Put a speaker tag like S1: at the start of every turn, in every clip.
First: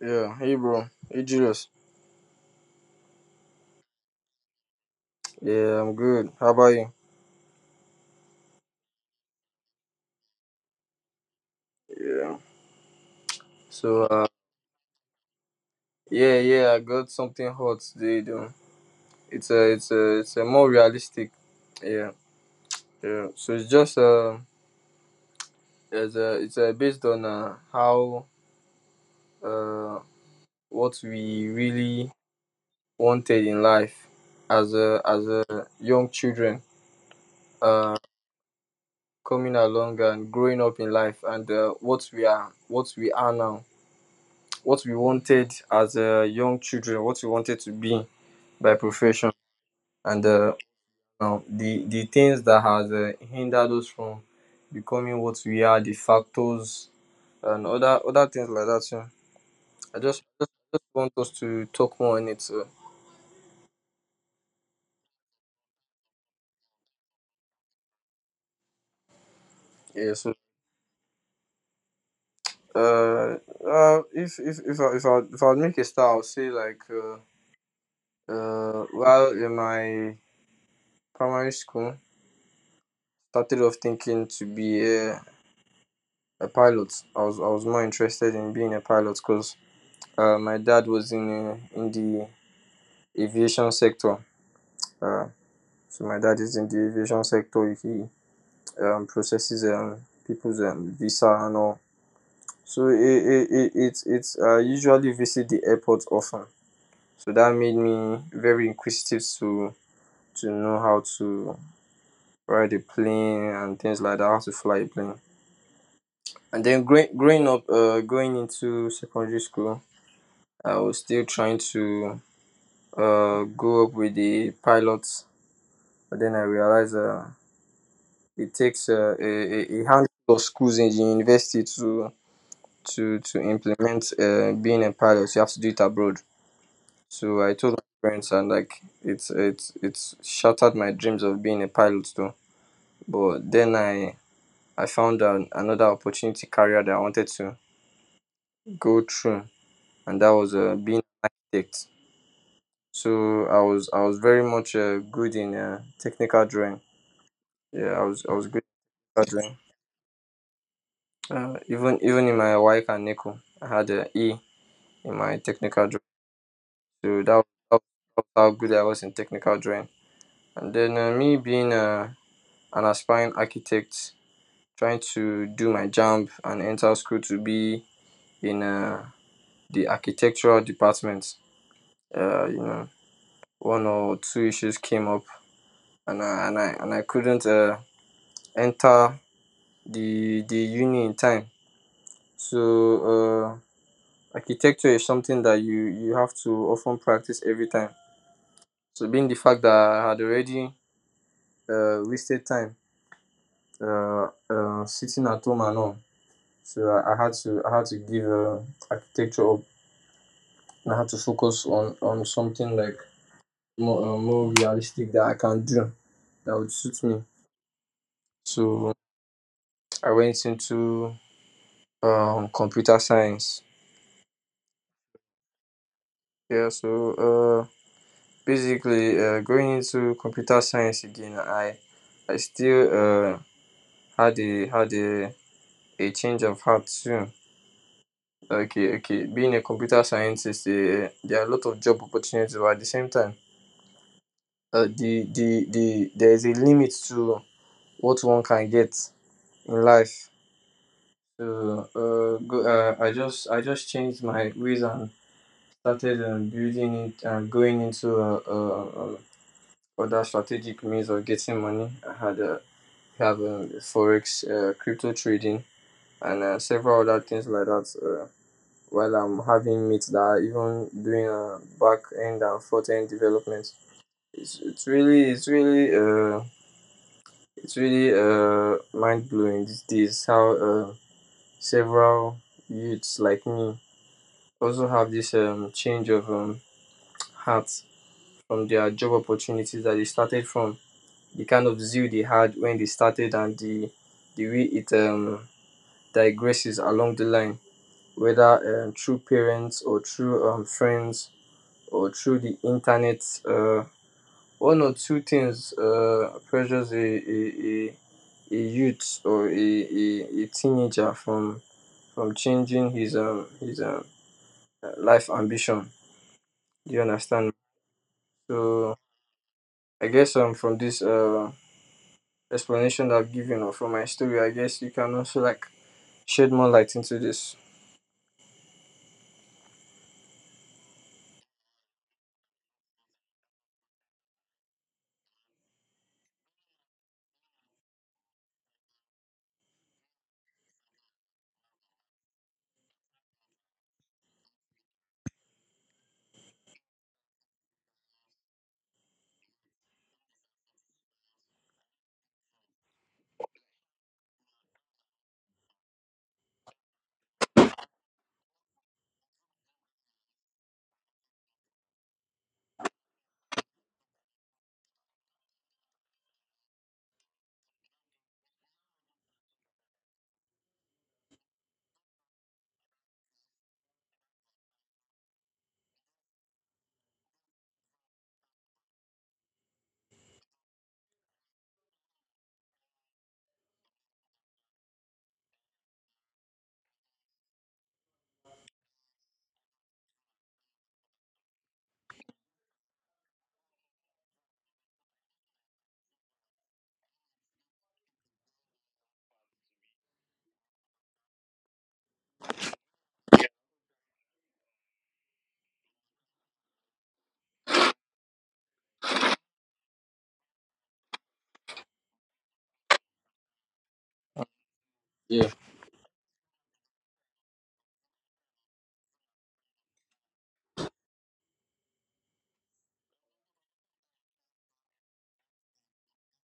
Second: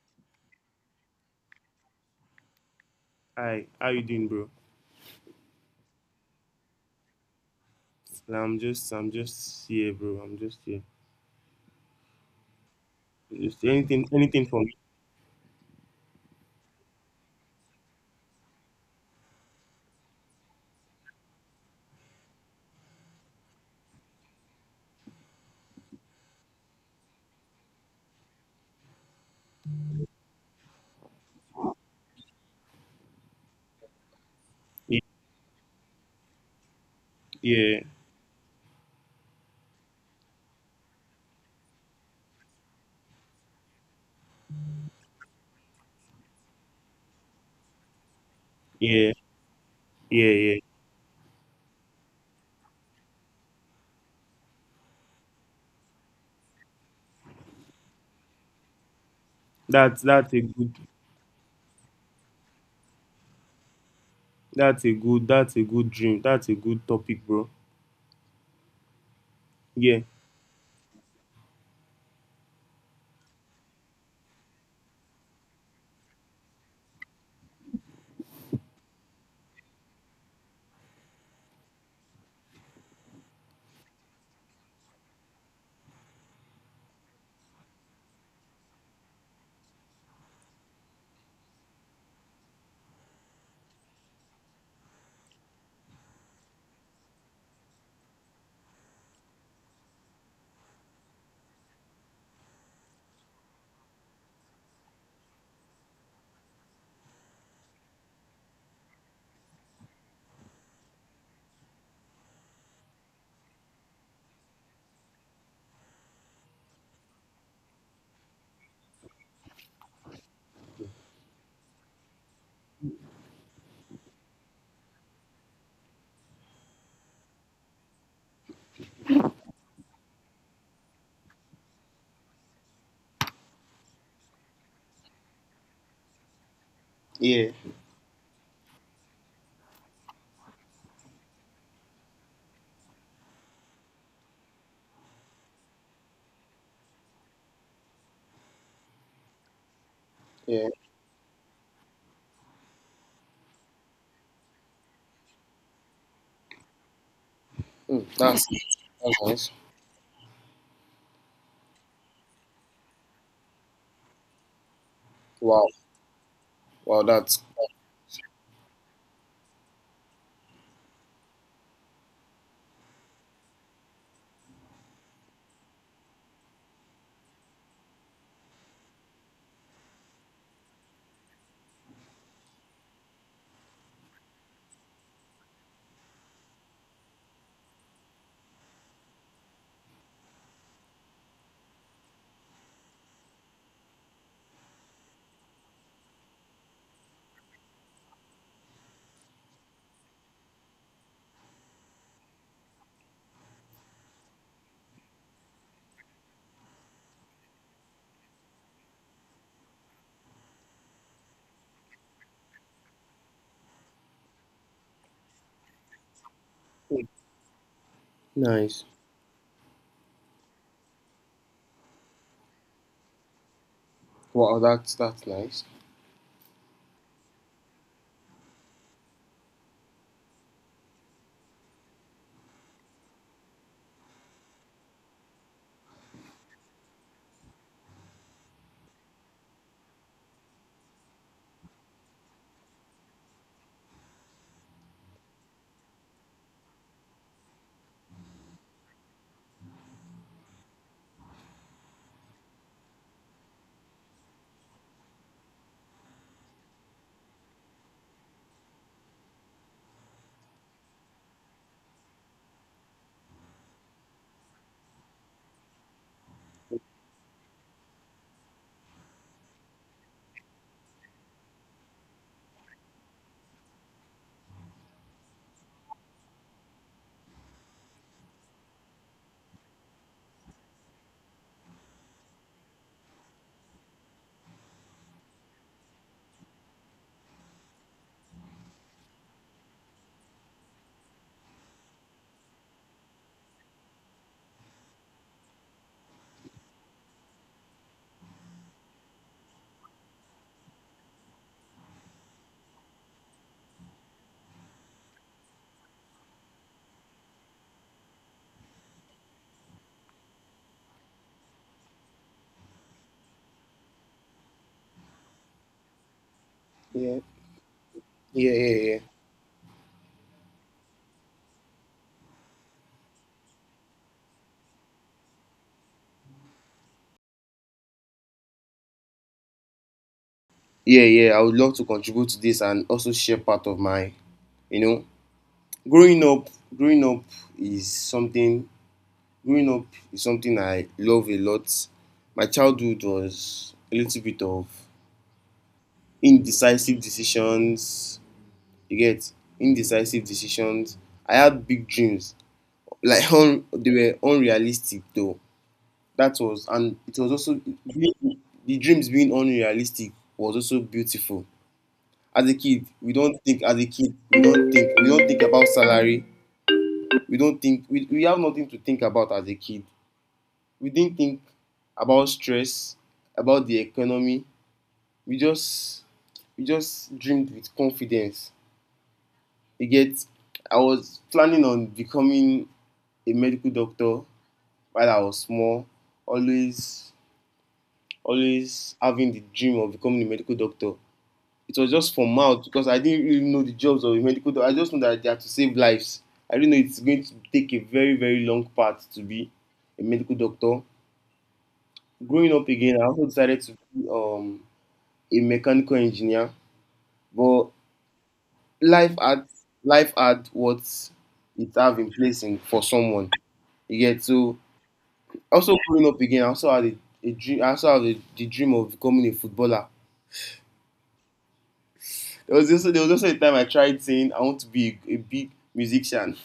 S1: Yeah, hey bro, hey Julius.
S2: Hi, how you doing, bro?
S1: Yeah, I'm good. How about you?
S2: Nah, I'm just here, bro. I'm just here.
S1: Yeah.
S2: Just
S1: So,
S2: anything, anything for
S1: yeah, yeah, I got something hot today, though. It's a more realistic. Yeah, yeah. So it's just it's based on how, uh, what we really wanted in life as
S2: me.
S1: a young children
S2: Yeah,
S1: uh coming along and growing up in life, and what we are now. What we wanted as young children, what we wanted to be by
S2: yeah,
S1: profession, and
S2: yeah, yeah.
S1: the things that has hindered us from becoming what we are, the factors, and other things like that. So I
S2: That's
S1: just
S2: that's a good,
S1: want us to talk more on it. So
S2: that's a good, that's a good dream. That's a good topic, bro. Yeah,
S1: yeah, so uh, if I make a start, I'll say like, while in my primary school, started off thinking to be a pilot. I was more interested in being a pilot because my dad was in the aviation sector. Uh, so my dad is in the aviation sector. He processes people's visa and all. So it it's I usually visit the airport often. So that made me very inquisitive to know how to ride a plane and things like that, how to fly a plane. And then growing up, going into secondary school, I was still trying to, go up with the pilots, but then I realized, it takes, a handful of schools in the university to implement being a pilot. You have to do it abroad. So
S2: yeah,
S1: I told my parents, and like it's shattered my dreams of being a pilot though. But then I found another opportunity career that I wanted to go through, and that was,
S2: yeah.
S1: being an architect. So I was very much, good in technical drawing. Yeah,
S2: Mm,
S1: I
S2: that's
S1: was good
S2: that's
S1: at
S2: nice.
S1: drawing. Even in my WIC and NECO, I had an E in my
S2: Wow,
S1: technical drawing.
S2: wow,
S1: So
S2: that's
S1: that was how good I was in technical drawing. And then, me being, an aspiring architect, trying to do my jump and enter school to be in, the architectural department. Uh, you know, one or two issues came up, and I, and I and I couldn't, enter the uni in time. So, uh, architecture is something that you have to often practice every time. So being the fact that I had already, wasted time, sitting at home and all. So I had to give, architecture up, and I had to focus on something like more realistic that I can do, that would suit me.
S2: nice.
S1: So I went into, computer science.
S2: Wow, that's nice.
S1: Yeah. So, uh, basically, going into computer science again, I still uh had a change of heart soon. Okay, okay, being a computer scientist, there are a lot of job opportunities, but at the same time, there is a limit to what one can get in life. So go I just changed my ways and started building it, and going into, other strategic means of getting money. I had We have, forex, crypto trading, and, several other things like that. Uh, while I'm having mates that are even doing, back end and front end development. It's, it's really, it's really, uh, it's really, mind blowing these days how, several youths like me also have this, change of, heart from their job opportunities that they started from, the kind of zeal they had when they started, and the way it digresses along the line, whether, through parents, or through, friends, or through the internet. uh, One or two things, pressures a youth, or a teenager from changing his life ambition. Do you
S2: Yeah,
S1: understand?
S2: yeah, yeah,
S1: So
S2: yeah.
S1: I guess, from this, explanation that I've given, or from my story, I guess you can also, like, shed more light into this.
S2: Yeah, yeah. I would love to contribute to this and also share part of my, you know, growing up. Growing up is something Growing up is something I love a lot. My childhood was a little bit of indecisive decisions. You get indecisive decisions. I had big dreams, like they were unrealistic though. That was and it was also the dreams being unrealistic was also beautiful. As a kid, we don't think. As a kid, we don't think. We don't think about salary. We don't think. We have nothing to think about as a kid. We didn't think about stress, about the economy. We just we just dreamed with confidence. You get. I was planning on becoming a medical doctor while I was small, always always having the dream of becoming a medical doctor. It was just from mouth because I didn't really know the jobs of a medical doctor. I just know that they have to save lives. I didn't know it's going to take a very, very long path to be a medical doctor. Growing up again, I also decided to be a mechanical engineer, but life had life had what it have in place for someone. You get, so
S1: Yeah.
S2: also growing up again. I also had a dream. I also had the dream of becoming a footballer. There was also a time I tried saying I want to be a big musician.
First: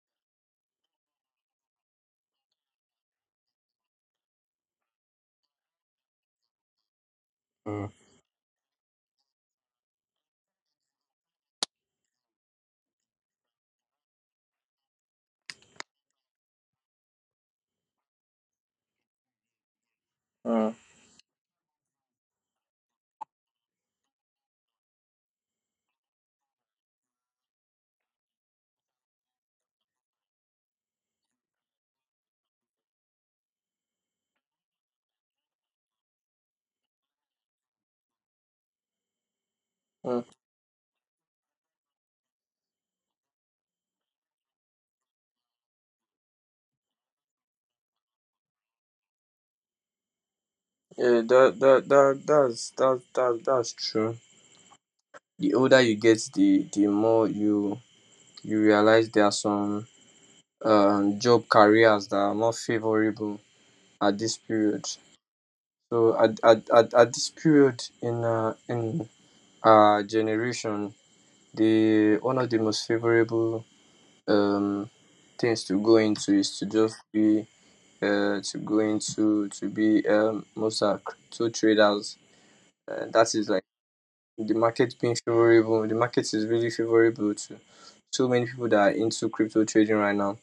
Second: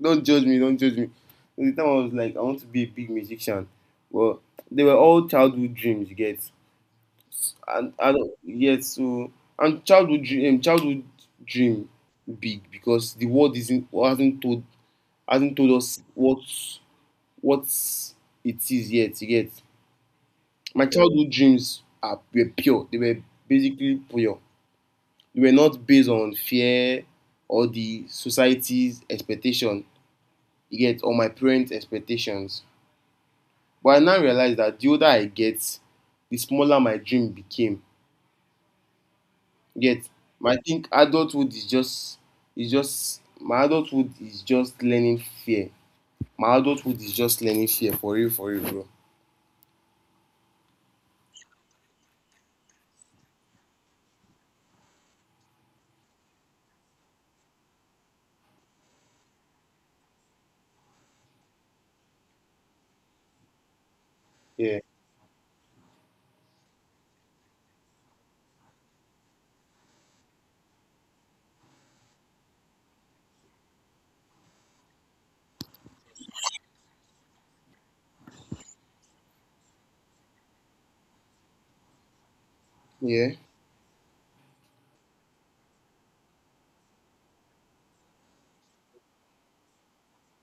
S2: Don't judge me. Don't judge me. There was time I was like I want to be a big musician, but they were all childhood dreams. You get.
S1: Mm.
S2: And yes, so and childhood dream big because the world isn't hasn't told us what it is yet. You get.
S1: Mm.
S2: My childhood dreams are were pure. They were basically pure. They were not based on fear or the society's expectation. You get, or my parents' expectations. But I now realize that the older I get, the smaller my dream became. Get.
S1: Mm.
S2: I think adulthood is just my adulthood is just learning fear. My adulthood is just learning fear for real, bro.
S1: Yeah, that's true. The older you get, the more you realize there are some job careers that are more favorable at this
S2: Yeah.
S1: period. So at this period in, in our generation, the one of the most favorable um things to go into is to just be to go into to be Mossack, to traders. That
S2: Yeah.
S1: is like, the market being favorable, the market is really favorable to so many people that are into crypto trading right now.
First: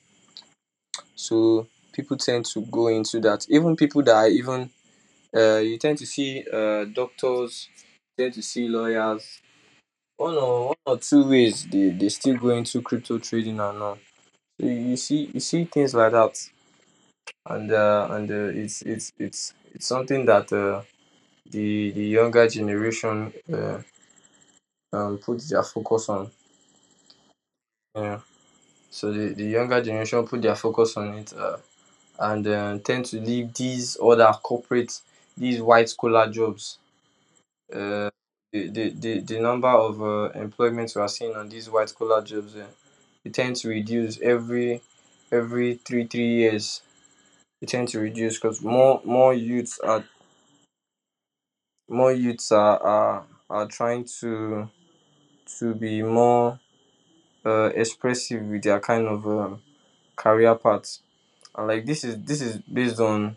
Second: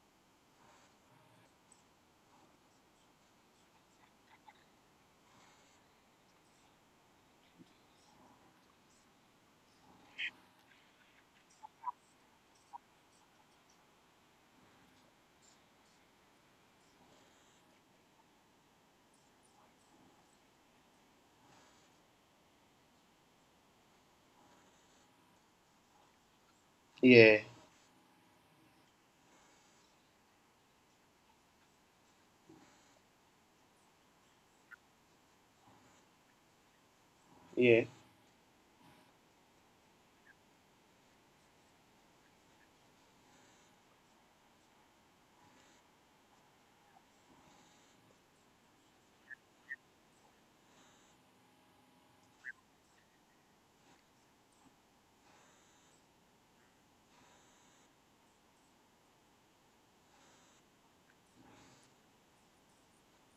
S1: So people tend to go into that. Even people that are even, you tend to see, doctors, you tend to see lawyers. One or two ways, they still go into crypto trading and all. So you see things like that. And it's something that, the younger generation, put their focus on.
S2: Yeah.
S1: Yeah. So the younger generation put their focus on it, and tend to leave these other corporate, these white collar jobs.
S2: Yeah.
S1: Uh, the number of, employments we are seeing on these white collar jobs, it tends to reduce every three three years. It tends to reduce because more youths are, more youths are, are trying to be more, expressive with their kind of, career paths. And like this is based on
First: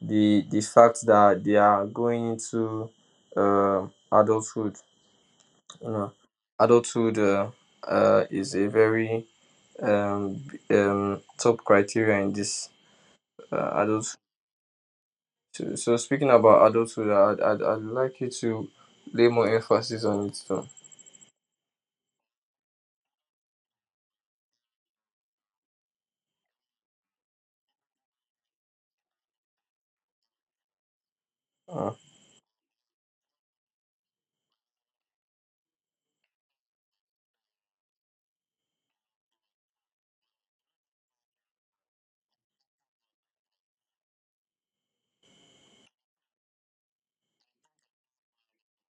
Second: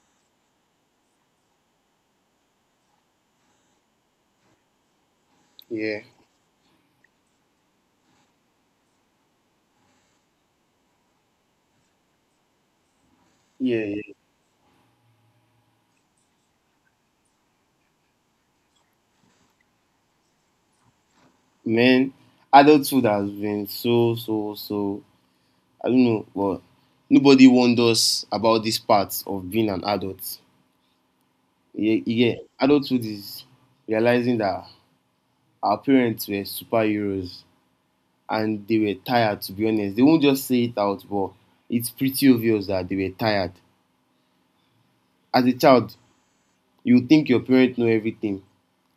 S1: the fact that they are going into adulthood. You
S2: Yeah.
S1: know, adulthood, is a very, um, top criteria in this,
S2: Yeah. Yeah.
S1: adult. So speaking about adulthood, I'd like you to lay more emphasis on it too.
S2: Man, adulthood has been so, so, so, I don't know, but nobody warned us about this part of being an adult.
S1: uh,
S2: Yeah, yeah. Adulthood is realizing that our parents were superheroes, and they were tired. To be honest, they won't just say it out, but it's pretty obvious that they were tired. As a child, you think your parents know everything.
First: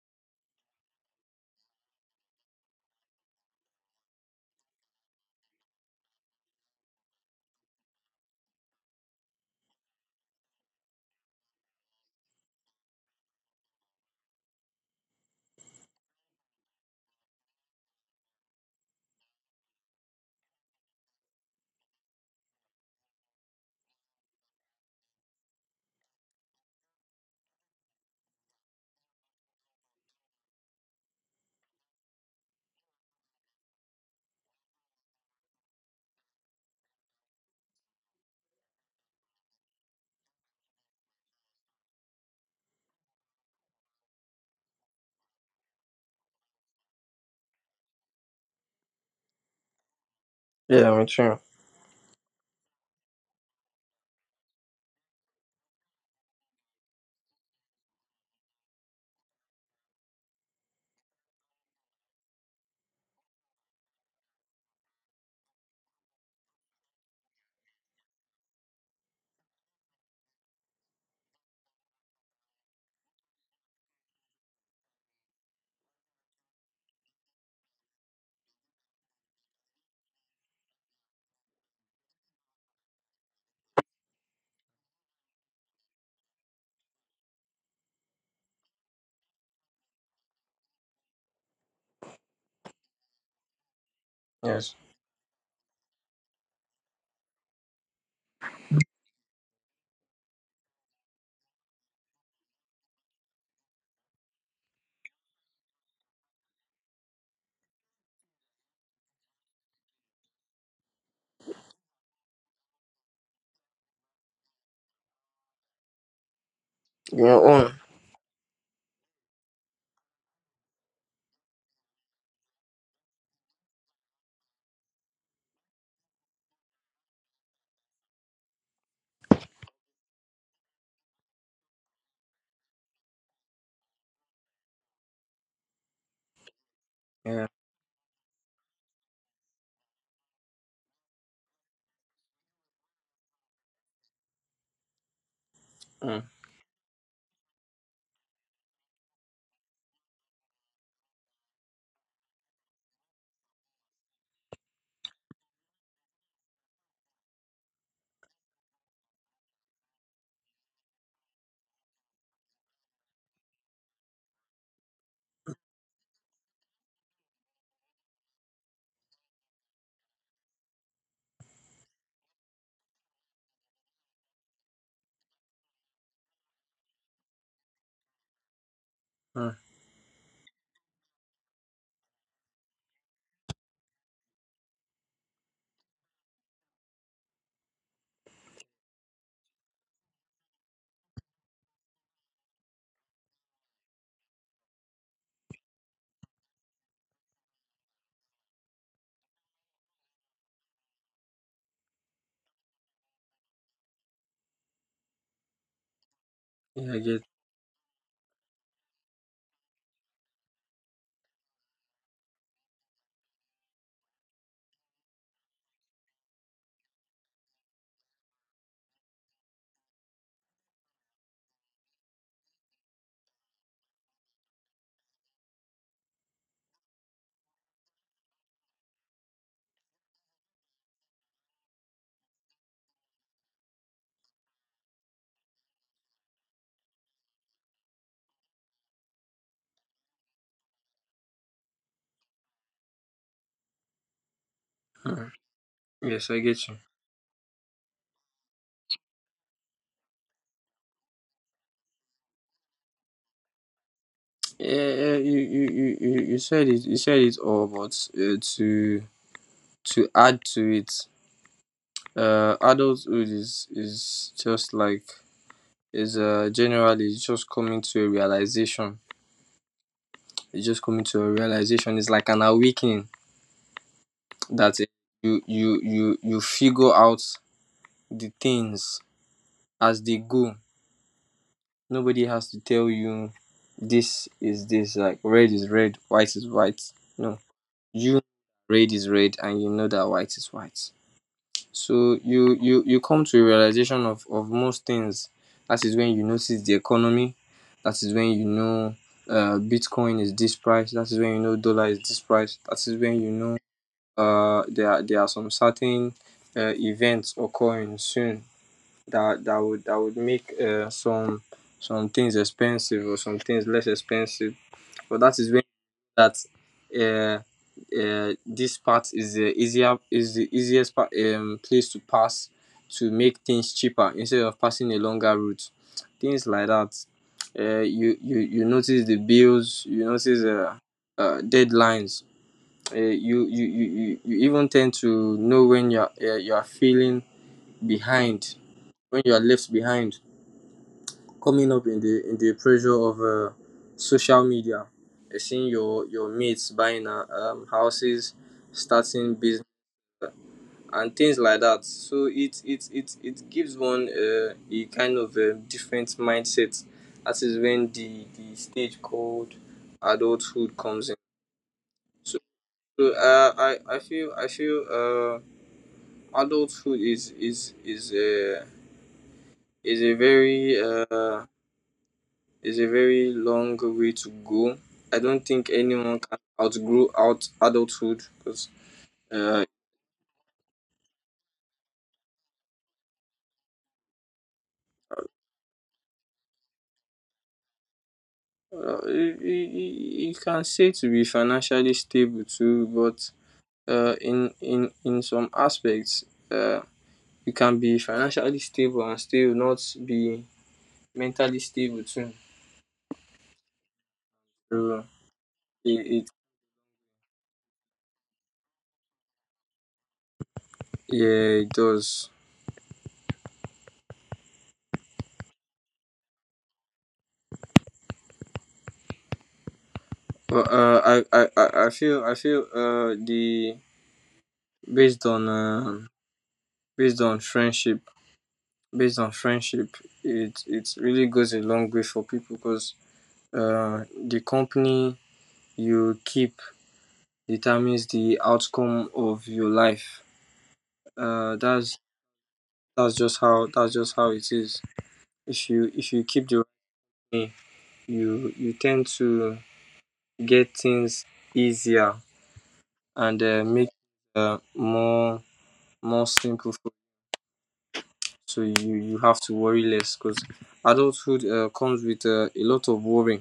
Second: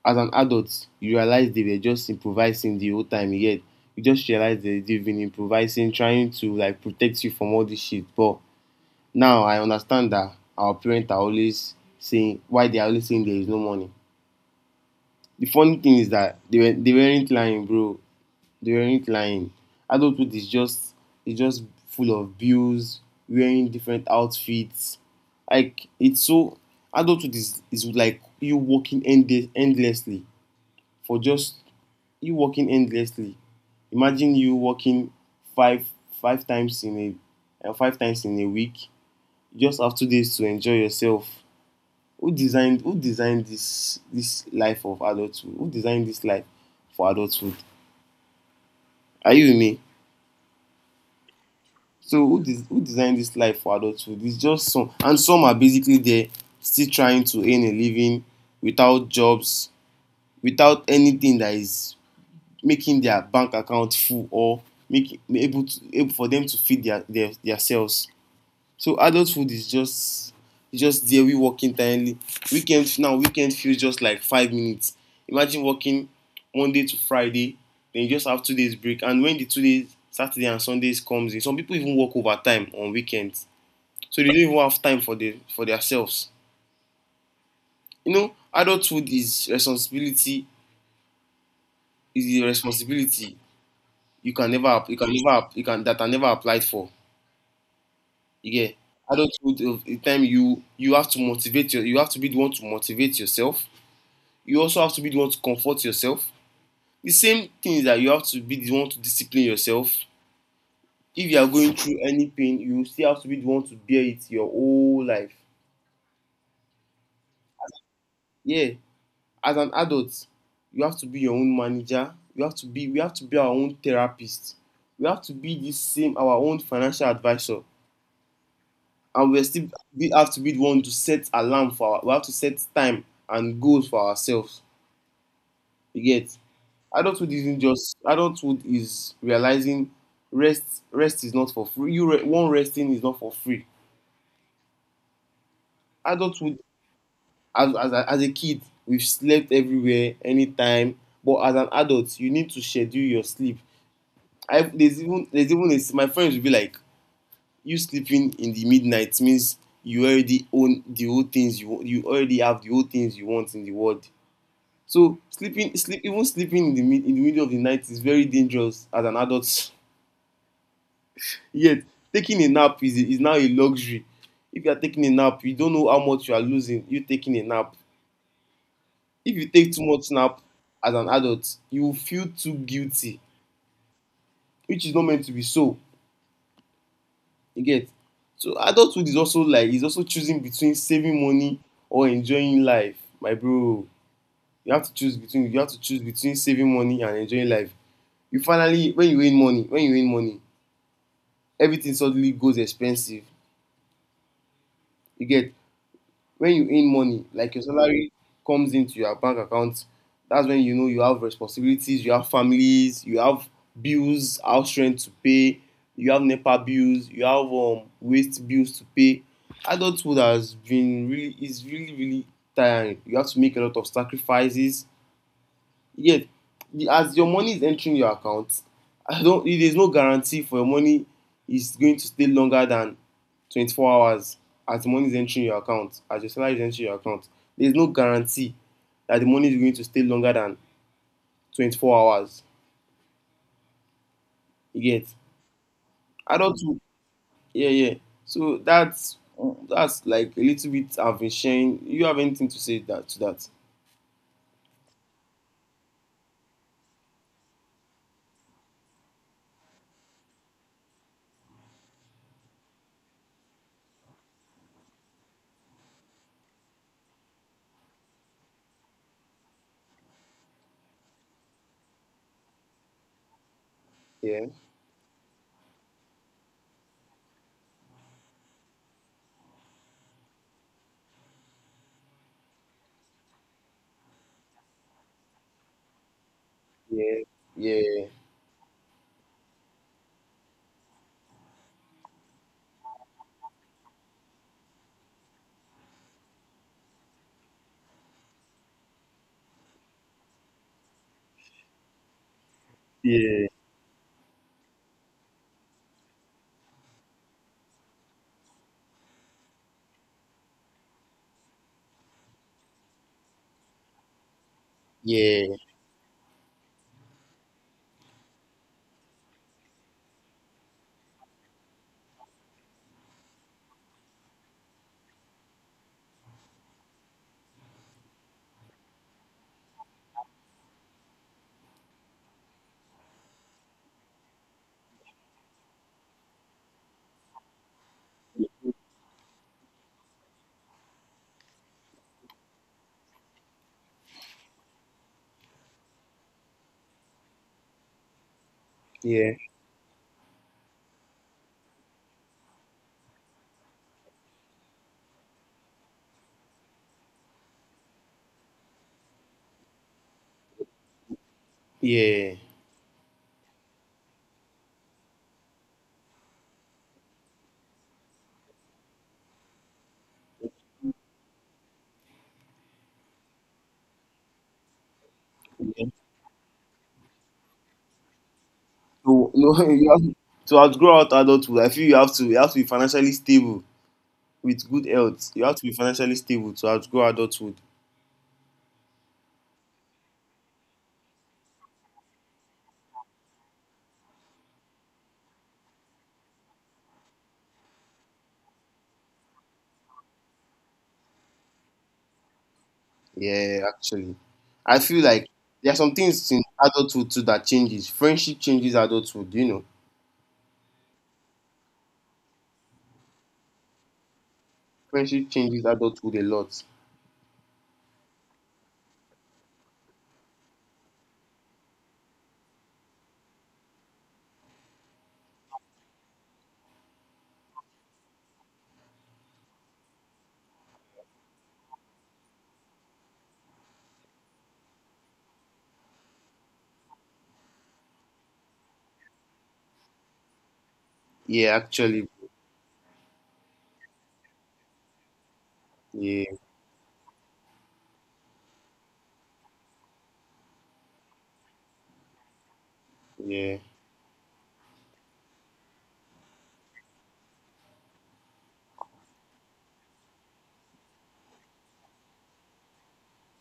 S2: As an adult, you realize they were just improvising the whole time. Yet you just realize they've been improvising, trying to like protect you from all this shit. But now I understand that our parents are always saying why they are always saying there is no money. The funny thing is that they weren't lying, bro. They weren't lying. Adulthood is just full of bills, wearing different outfits. Like it's so adulthood is like you working endlessly, for just you working endlessly. Imagine you working five five times in five times in a week. You just have 2 days to enjoy yourself. Who designed this life of adulthood? Who designed this life for adulthood? Are you with me?
S1: yeah, I'm sure.
S2: So who designed this life for adulthood? It's just some, and some are basically there still trying to earn a living without jobs, without anything that is making their bank account full or make able to able for them to feed their selves. So adult food is just there, we working tirely. Weekend feels just like 5 minutes. Imagine working Monday to Friday, then you just have 2 days break, and when the 2 days Saturday and Sundays comes in, some people even work overtime on weekends, so they don't even have time for themselves. You know, adulthood is the responsibility
S1: Yes.
S2: you can that are never applied for. You get, adulthood of the time you have to motivate your you have to be the one to motivate yourself. You also have to be the one to comfort yourself. The same thing is that you have to be the one to discipline yourself. If you are going through any pain, you still have to be the one to bear it your whole life.
S1: Your own.
S2: Yeah. As an adult, you have to be your own manager. You have to be we have to be our own therapist. We have to be the same our own financial advisor. And we have to be the one to set alarm for our we have to set time and goals for ourselves. You get. Adulthood
S1: Yeah.
S2: isn't just adulthood is realizing rest is not for free. One resting is not for free.
S1: Mm,
S2: Adulthood as, as a- as a kid, we've slept everywhere anytime, but as an adult you need to schedule your sleep. I there's even a, my friends will be like, you sleeping in the midnight means you already have the whole things you want in the world. So sleeping sleep even sleeping in the middle of the night is very dangerous as an adult. Yet, taking a nap is now a luxury. If you are taking a nap, you don't know how much you are losing, you taking a nap. If you
S1: mm.
S2: take too much nap as an adult, you will feel too guilty, which is not meant to be so. You get? So adulthood is also choosing between saving money or enjoying life. My bro, you have to choose between saving money and enjoying life. You finally when you win money, everything suddenly goes expensive. You get? When you
S1: Yeah,
S2: earn
S1: I get.
S2: money, like your salary comes into your bank account, that's when you know you have responsibilities, you have families, you have bills, house rent to pay. You have nepa bills, you have waste bills to pay. Adulthood has been really is really really tiring. You have to make a lot of sacrifices. Yes, as your money is entering your account, I don't. There's no guarantee for your money is going to stay longer than 24 hours, as the money is entering your account, as your salary is entering your account. There's no guarantee that the money is going to stay longer than 24 hours. You get,
S1: Mm. Yes, I get you.
S2: adulthood. Yeah, yeah. So that's like a little bit. I've been sharing. You have anything to say that to that?
S1: Yeah, yeah, you said it, you said it all, but to add to it, adulthood is just like, is generally it's just coming to a realization. It's just coming to a realization. It's like an awakening,
S2: Yeah,
S1: that you figure out the things as they go. Nobody has to tell you, this, like red is red, white is white.
S2: yeah,
S1: No,
S2: yeah,
S1: you red is red, and you know that white is white. So you come to a realization of most things. That is when you notice the economy. That is when you know, bitcoin is this price. That is when you know dollar is this price. That is when you
S2: yeah,
S1: know, there are some certain, events occurring soon, that that would make, some things expensive, or some things less expensive. But that
S2: yeah,
S1: is when that, uh, this part is the easier is the easiest place to pass, to make things cheaper instead of passing a longer route, things like that. You notice the bills, you notice, deadlines. You even tend to know when you're feeling behind, when you're left behind, coming up in the pressure of, social media, seeing your mates buying, houses, starting business, and things like that. So it gives one, a kind of a different mindset. That is when the stage called adulthood comes in.
S2: yeah,
S1: So, so, I feel, adulthood is is a very It's a very long way to go. I don't think
S2: yeah.
S1: anyone can outgrow out adulthood because,
S2: To
S1: uh,
S2: no, you have to outgrow out adulthood, I feel you have to be financially stable with good health. You have to be financially stable to outgrow adulthood.
S1: you, you can say to be financially stable too, but, in some aspects, uh, you can be financially stable and still not be mentally stable too.
S2: Yeah, actually I feel
S1: So
S2: like there are some
S1: it
S2: things in adulthood too that changes friendship, changes adulthood, you know.
S1: yeah, it does.
S2: Friendship changes adulthood a lot.
S1: But I feel the based on based on friendship based on friendship, it really goes a long way for people because, the company you keep determines the outcome of your life. uh,
S2: Yeah,
S1: that's
S2: actually.
S1: that's just how it is. If you if you
S2: Yeah,
S1: keep the right name, you tend to get things easier and,
S2: yeah.
S1: make, uh, more more simple for you. So you have to worry less because adulthood comes with a lot of worry.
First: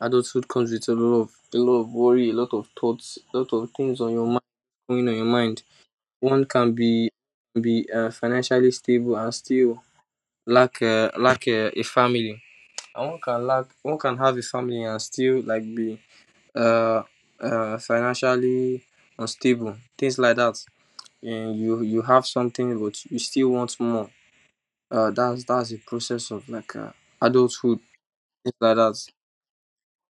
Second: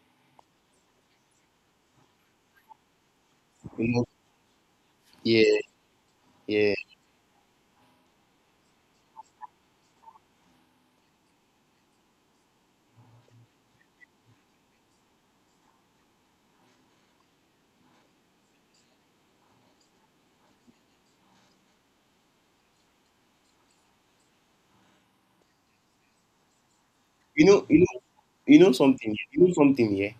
S1: Adulthood comes with a lot of worry, a lot of thoughts, a lot of
S2: You
S1: things
S2: know.
S1: on your
S2: Yeah,
S1: mind. One can
S2: yeah.
S1: be financially stable and still lack a family. And one can have a family and still like be uh, financially unstable. Things like that. And you have something but you still want more. That's the process of like
S2: You know.
S1: adulthood.
S2: You know.
S1: Things
S2: You know
S1: like that.
S2: something. You know something. Yeah.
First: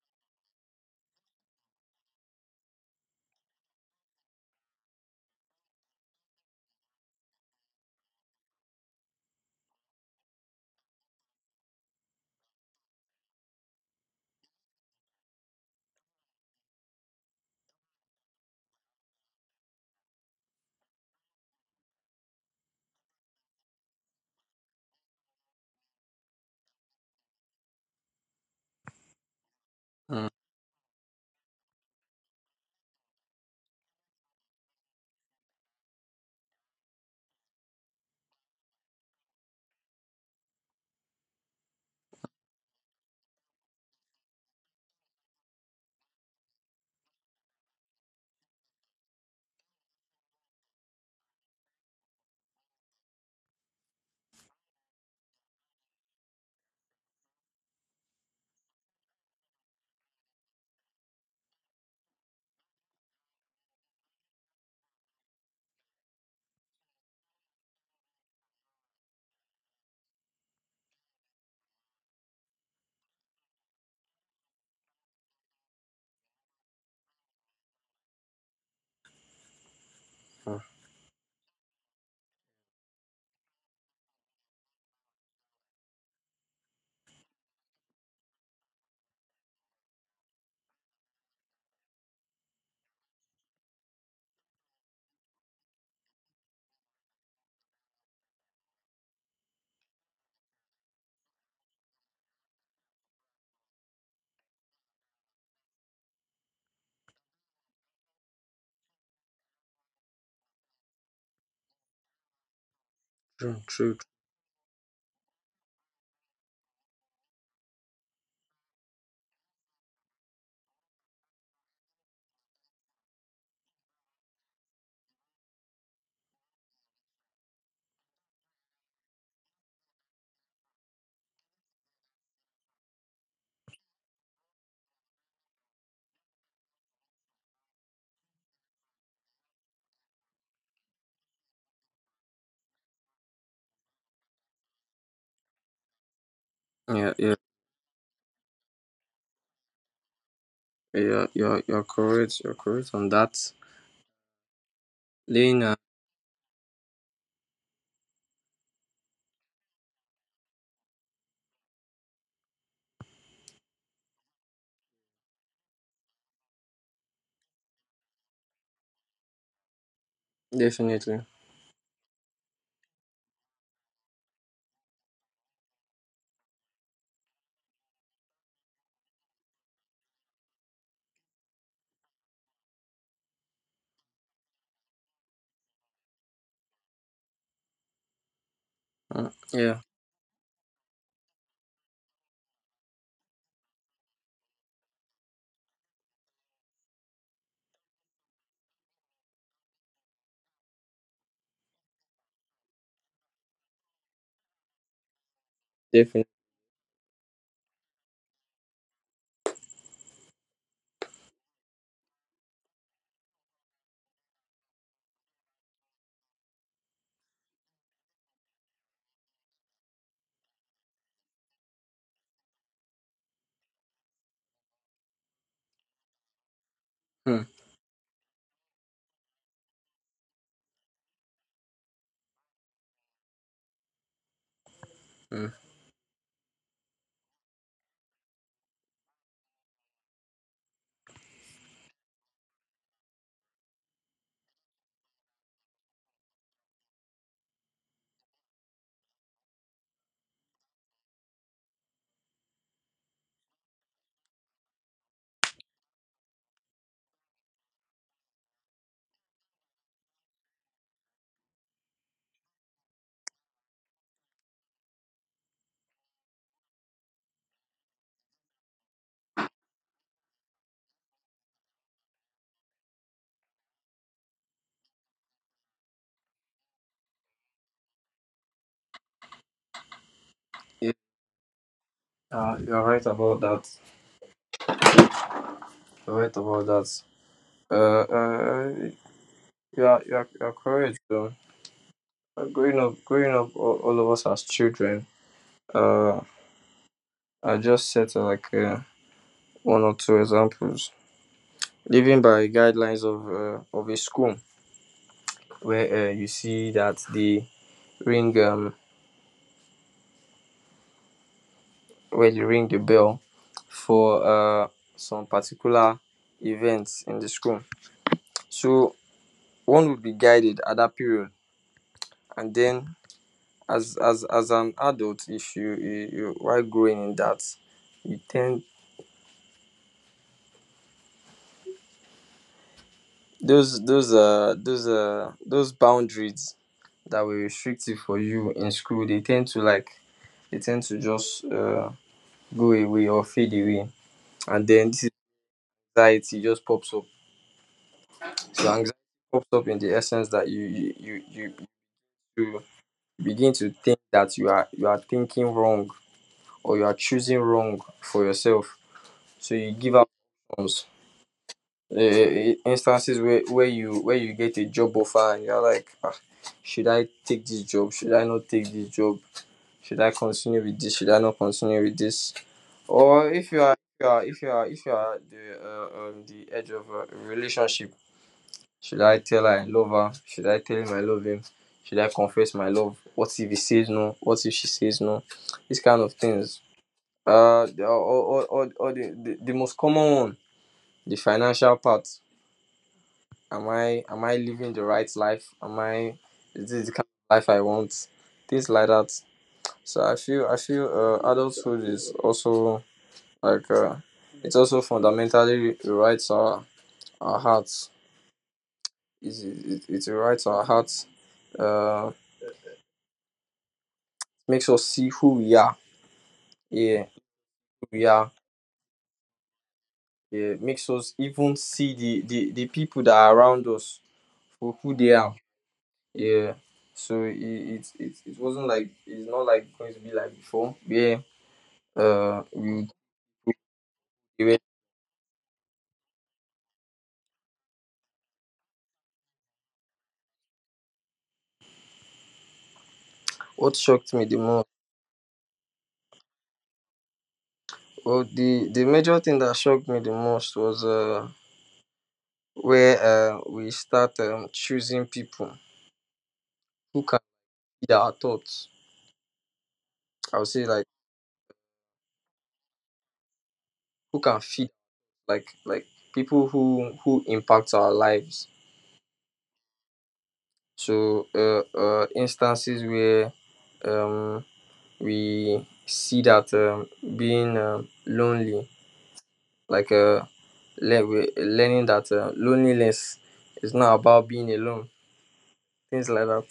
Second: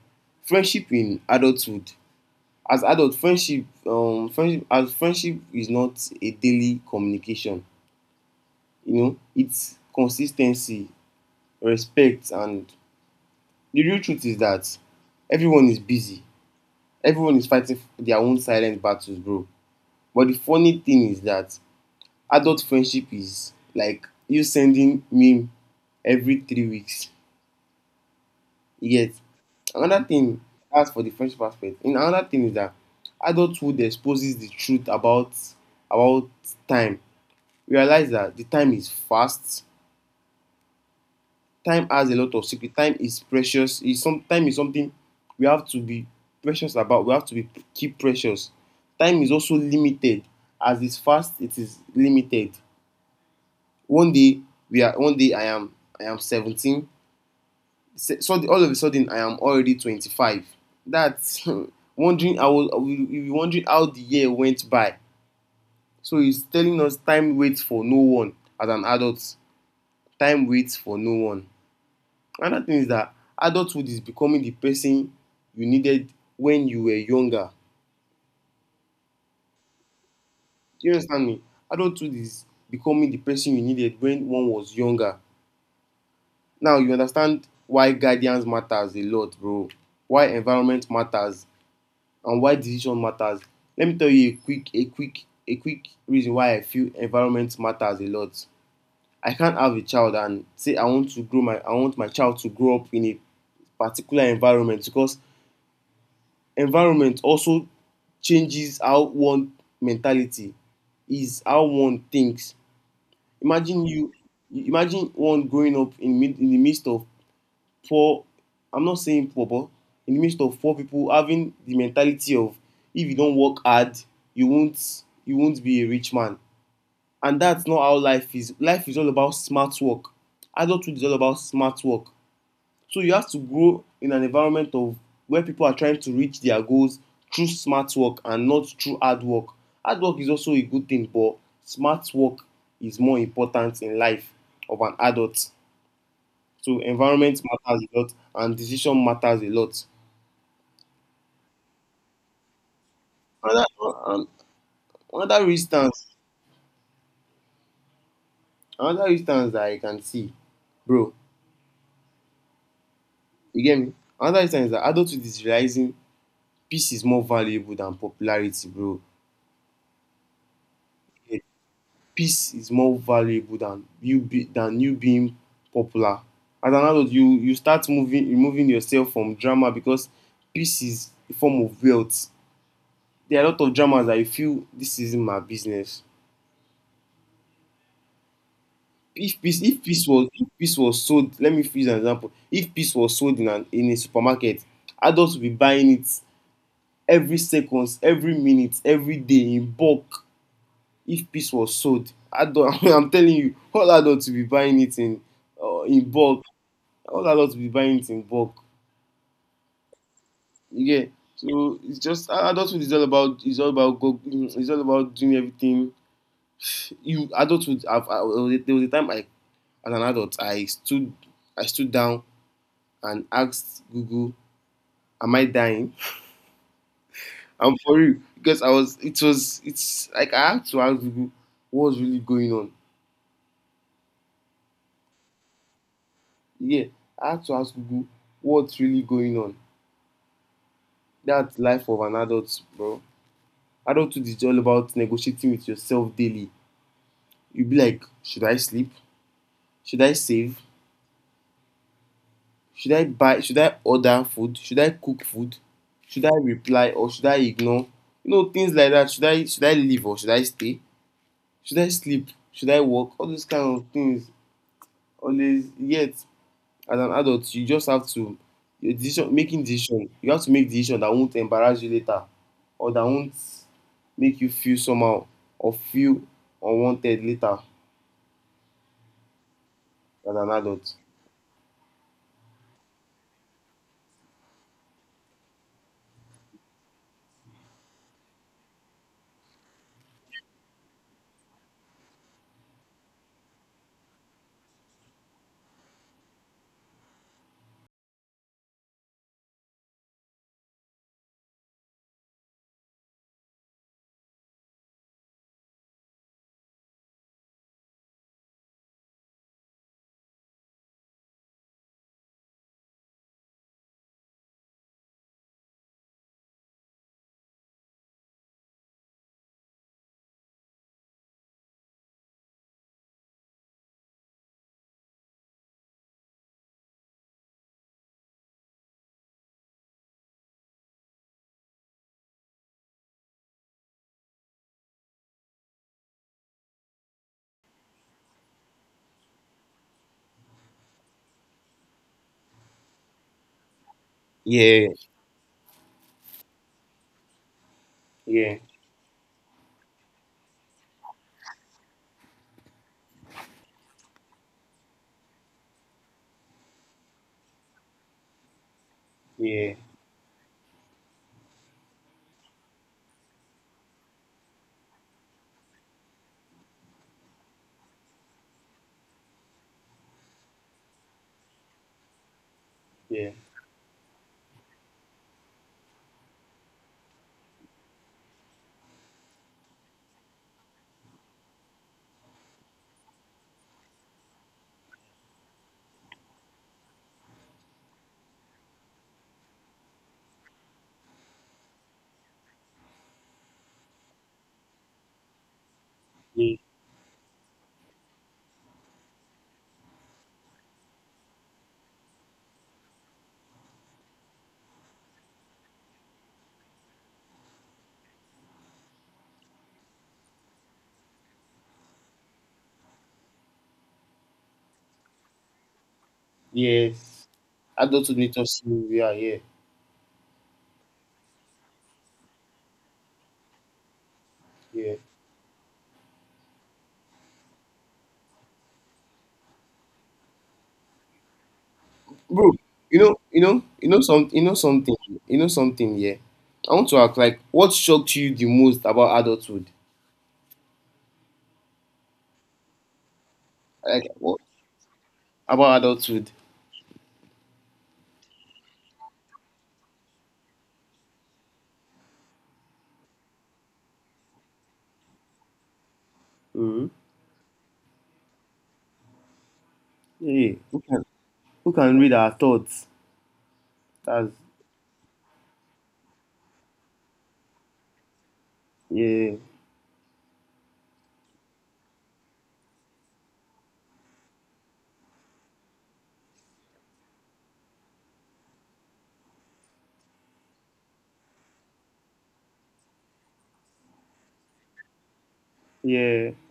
S2: Friendship in adulthood, as adult friendship friendship as friendship is not a daily communication. You know, it's consistency, respect, and the real truth is that everyone is busy, everyone is fighting their own silent battles, bro. But the funny thing is that adult friendship is like you sending meme every 3 weeks. Yet another
S1: Mm,
S2: thing. As for the friendship aspect, and another thing is that adulthood exposes the truth about time. Realize that the time is fast. Time has a lot of secret. Time is precious, is some time is something we have to be precious about, we have to be keep precious. Time is also limited, as it's fast, it is limited. One day we are one day I am 17. All of a sudden I am already 25. That's wondering. I will. We wondering how the year went by. So it's telling us time waits for no one. As an adult, time waits for no one. Another thing is that adulthood is becoming the person you needed when you were younger.
S1: mm,
S2: Do you understand me? Adulthood is becoming the person you needed when one was younger. Now you understand why guidance matters a lot, bro. Why environment matters, and why decision matters. Let me tell you a quick reason why I feel environment matters a lot. I can't have a child and say I want my child to grow up in a particular environment because environment also changes how one mentality is, how one thinks.
S1: true,
S2: Imagine
S1: true. True.
S2: you, imagine one growing up in the midst of poor. I'm not saying poor, but in the midst of poor people having the mentality of if you don't work hard, you won't be a rich man. And that's not how life is. Life is all about smart work. Adulthood is all about smart work. So you have to grow in an environment of where people are trying to reach their goals through smart work and not through hard work. Hard work is also a good thing, but smart work is more important in life of an adult. So
S1: Yeah, yeah.
S2: environment matters a lot and decision matters a lot.
S1: You're correct. You're correct on that.
S2: Another um, another
S1: Lena,
S2: instance, another instance that I can see, bro. You get me? Another instance is that adulthood is realizing peace is more valuable than popularity, bro.
S1: definitely.
S2: Peace is more valuable than you be than you being popular. As an adult, you start moving removing yourself from drama because peace is a form of wealth. There are a lot of dramas that you feel this isn't my business.
S1: Mm,
S2: If peace
S1: yeah,
S2: if peace was if peace was sold, let me use an example. If peace was sold in an in a supermarket, adults will be buying it every seconds, every minute, every day in bulk. If peace was sold, adult, I'm telling you, all adults will be buying it in
S1: definitely.
S2: bulk, all adults will be buying it in bulk. You get? So it's just adulthood is all it's all about doing everything. You adulthood. There was a time I as an adult I stood down and asked Google, "Am I dying?"
S1: Hmm.
S2: I'm for you because I was it was it's like I had to ask Google what's really going on.
S1: Hmm.
S2: Yeah, I had to ask Google what's really going on. That's life of an adult, bro. Adulthood is all about negotiating with yourself daily. You'll be like, should I sleep? Should I save? Should I buy? Should I order food? Should I cook food? Should I reply or should I ignore? You know, things like that. Should I leave or should I stay? Should I sleep? Should I work? All those kind of things. Always yet as an adult, you just have to your decision making decision. You have to make decision that won't embarrass you later or that won't make you feel somehow or feel unwanted later as an
S1: Yeah,
S2: adult.
S1: you're right about that. You're right about that. Uh, uh, you're correct, though. Growing up, all of us as children, uh, I just set one or two examples. Living by guidelines of a school, where you see that the ring where you ring the bell for uh, some particular events in the school. So one would be guided at that period, and then as an adult, if you while growing in that, you tend those boundaries that were restrictive for you in school. They tend to like they tend to just go away or fade away, and
S2: Yeah,
S1: then this is anxiety just pops up.
S2: yeah,
S1: So anxiety pops up in the essence that you begin to think that you are thinking wrong or you are choosing wrong for yourself, so you
S2: yeah,
S1: give up. Options. Eh, instances where you where you get a job offer and you're like, ah, should I take this job, should I not take this job, should I continue with this, should I not continue with this? Or
S2: yeah,
S1: if if you are the edge of a relationship. Should I tell her I love her? Should I tell him I love him? Should I confess my love? What if he says no? What if she says no? These kind of things. Or the most common one, the financial part. Am I living the right life? Am I,
S2: yeah.
S1: is this the kind of life I want? Things like that. So I feel adulthood is also like it's also fundamentally rewrites our hearts. It rewrites our hearts. Uh. Makes us see who we are.
S2: Yeah.
S1: Yeah, who we
S2: Adulthood
S1: are.
S2: made us who we are, yeah.
S1: Yeah, makes us even see the people that are around us for who
S2: Yeah.
S1: they are. Yeah. So it wasn't like, it's not like going to be like before. Yeah. Uh,
S2: Bro,
S1: we,
S2: you know, you know, you know some you
S1: we
S2: know
S1: were-
S2: something, you know something, yeah. I want to ask, like, what shocked you the most about adulthood?
S1: what
S2: Like
S1: shocked me the
S2: what
S1: most?
S2: about adulthood?
S1: Well, the major thing that shocked me the most was where we start choosing people
S2: Mm-hmm.
S1: who can feed our thoughts. I would
S2: Yeah.
S1: say like
S2: Who can read our thoughts?
S1: who
S2: That's
S1: can feed, like people who impact our lives.
S2: yeah,
S1: So instances where um we see that, being lonely, like learning that loneliness is not about being alone, things like
S2: yeah,
S1: that.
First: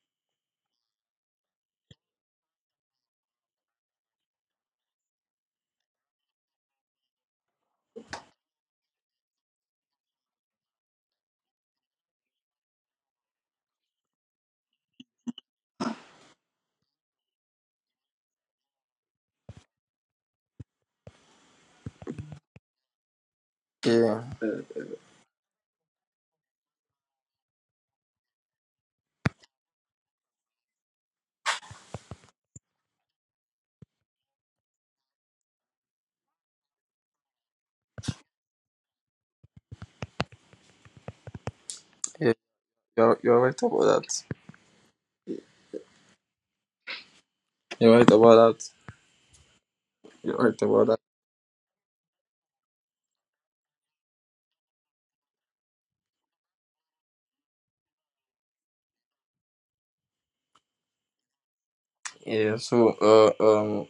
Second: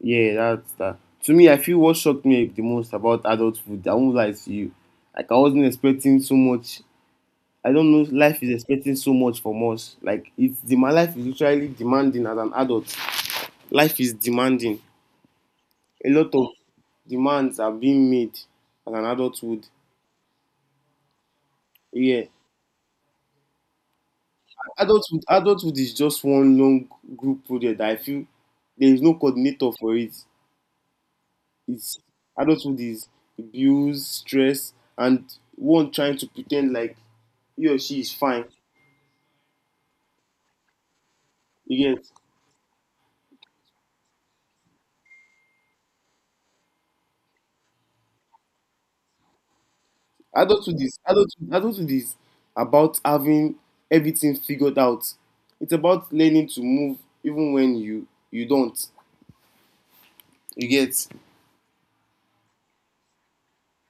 S2: yeah, that's that. To me, I feel what shocked me the most about adulthood, I won't lie to you. Like I wasn't expecting so much. I don't know. Life is expecting so much from us. Like it's demand. Life is literally demanding as an adult. Life is demanding. A lot of demands are being made as an adulthood. Yeah,
S1: Yeah,
S2: adulthood. Adulthood is just one long group project that I feel there is no coordinator for it. It's adulthood is abuse, stress, and one trying to pretend like he or she is fine. Again,
S1: yeah, you're right about that. You're right about that. You're right about that.
S2: Adulthood is about having everything figured out. It's about learning to move even when you don't. You get?
S1: Yeah, so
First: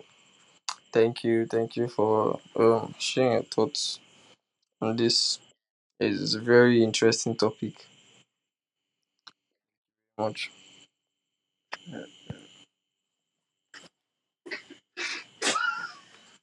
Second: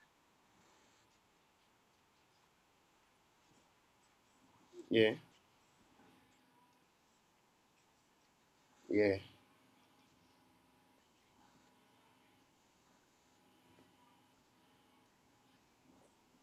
S1: thank you, for sharing your thoughts on
S2: Yeah,
S1: this. It's a very interesting topic.
S2: yeah.
S1: Much.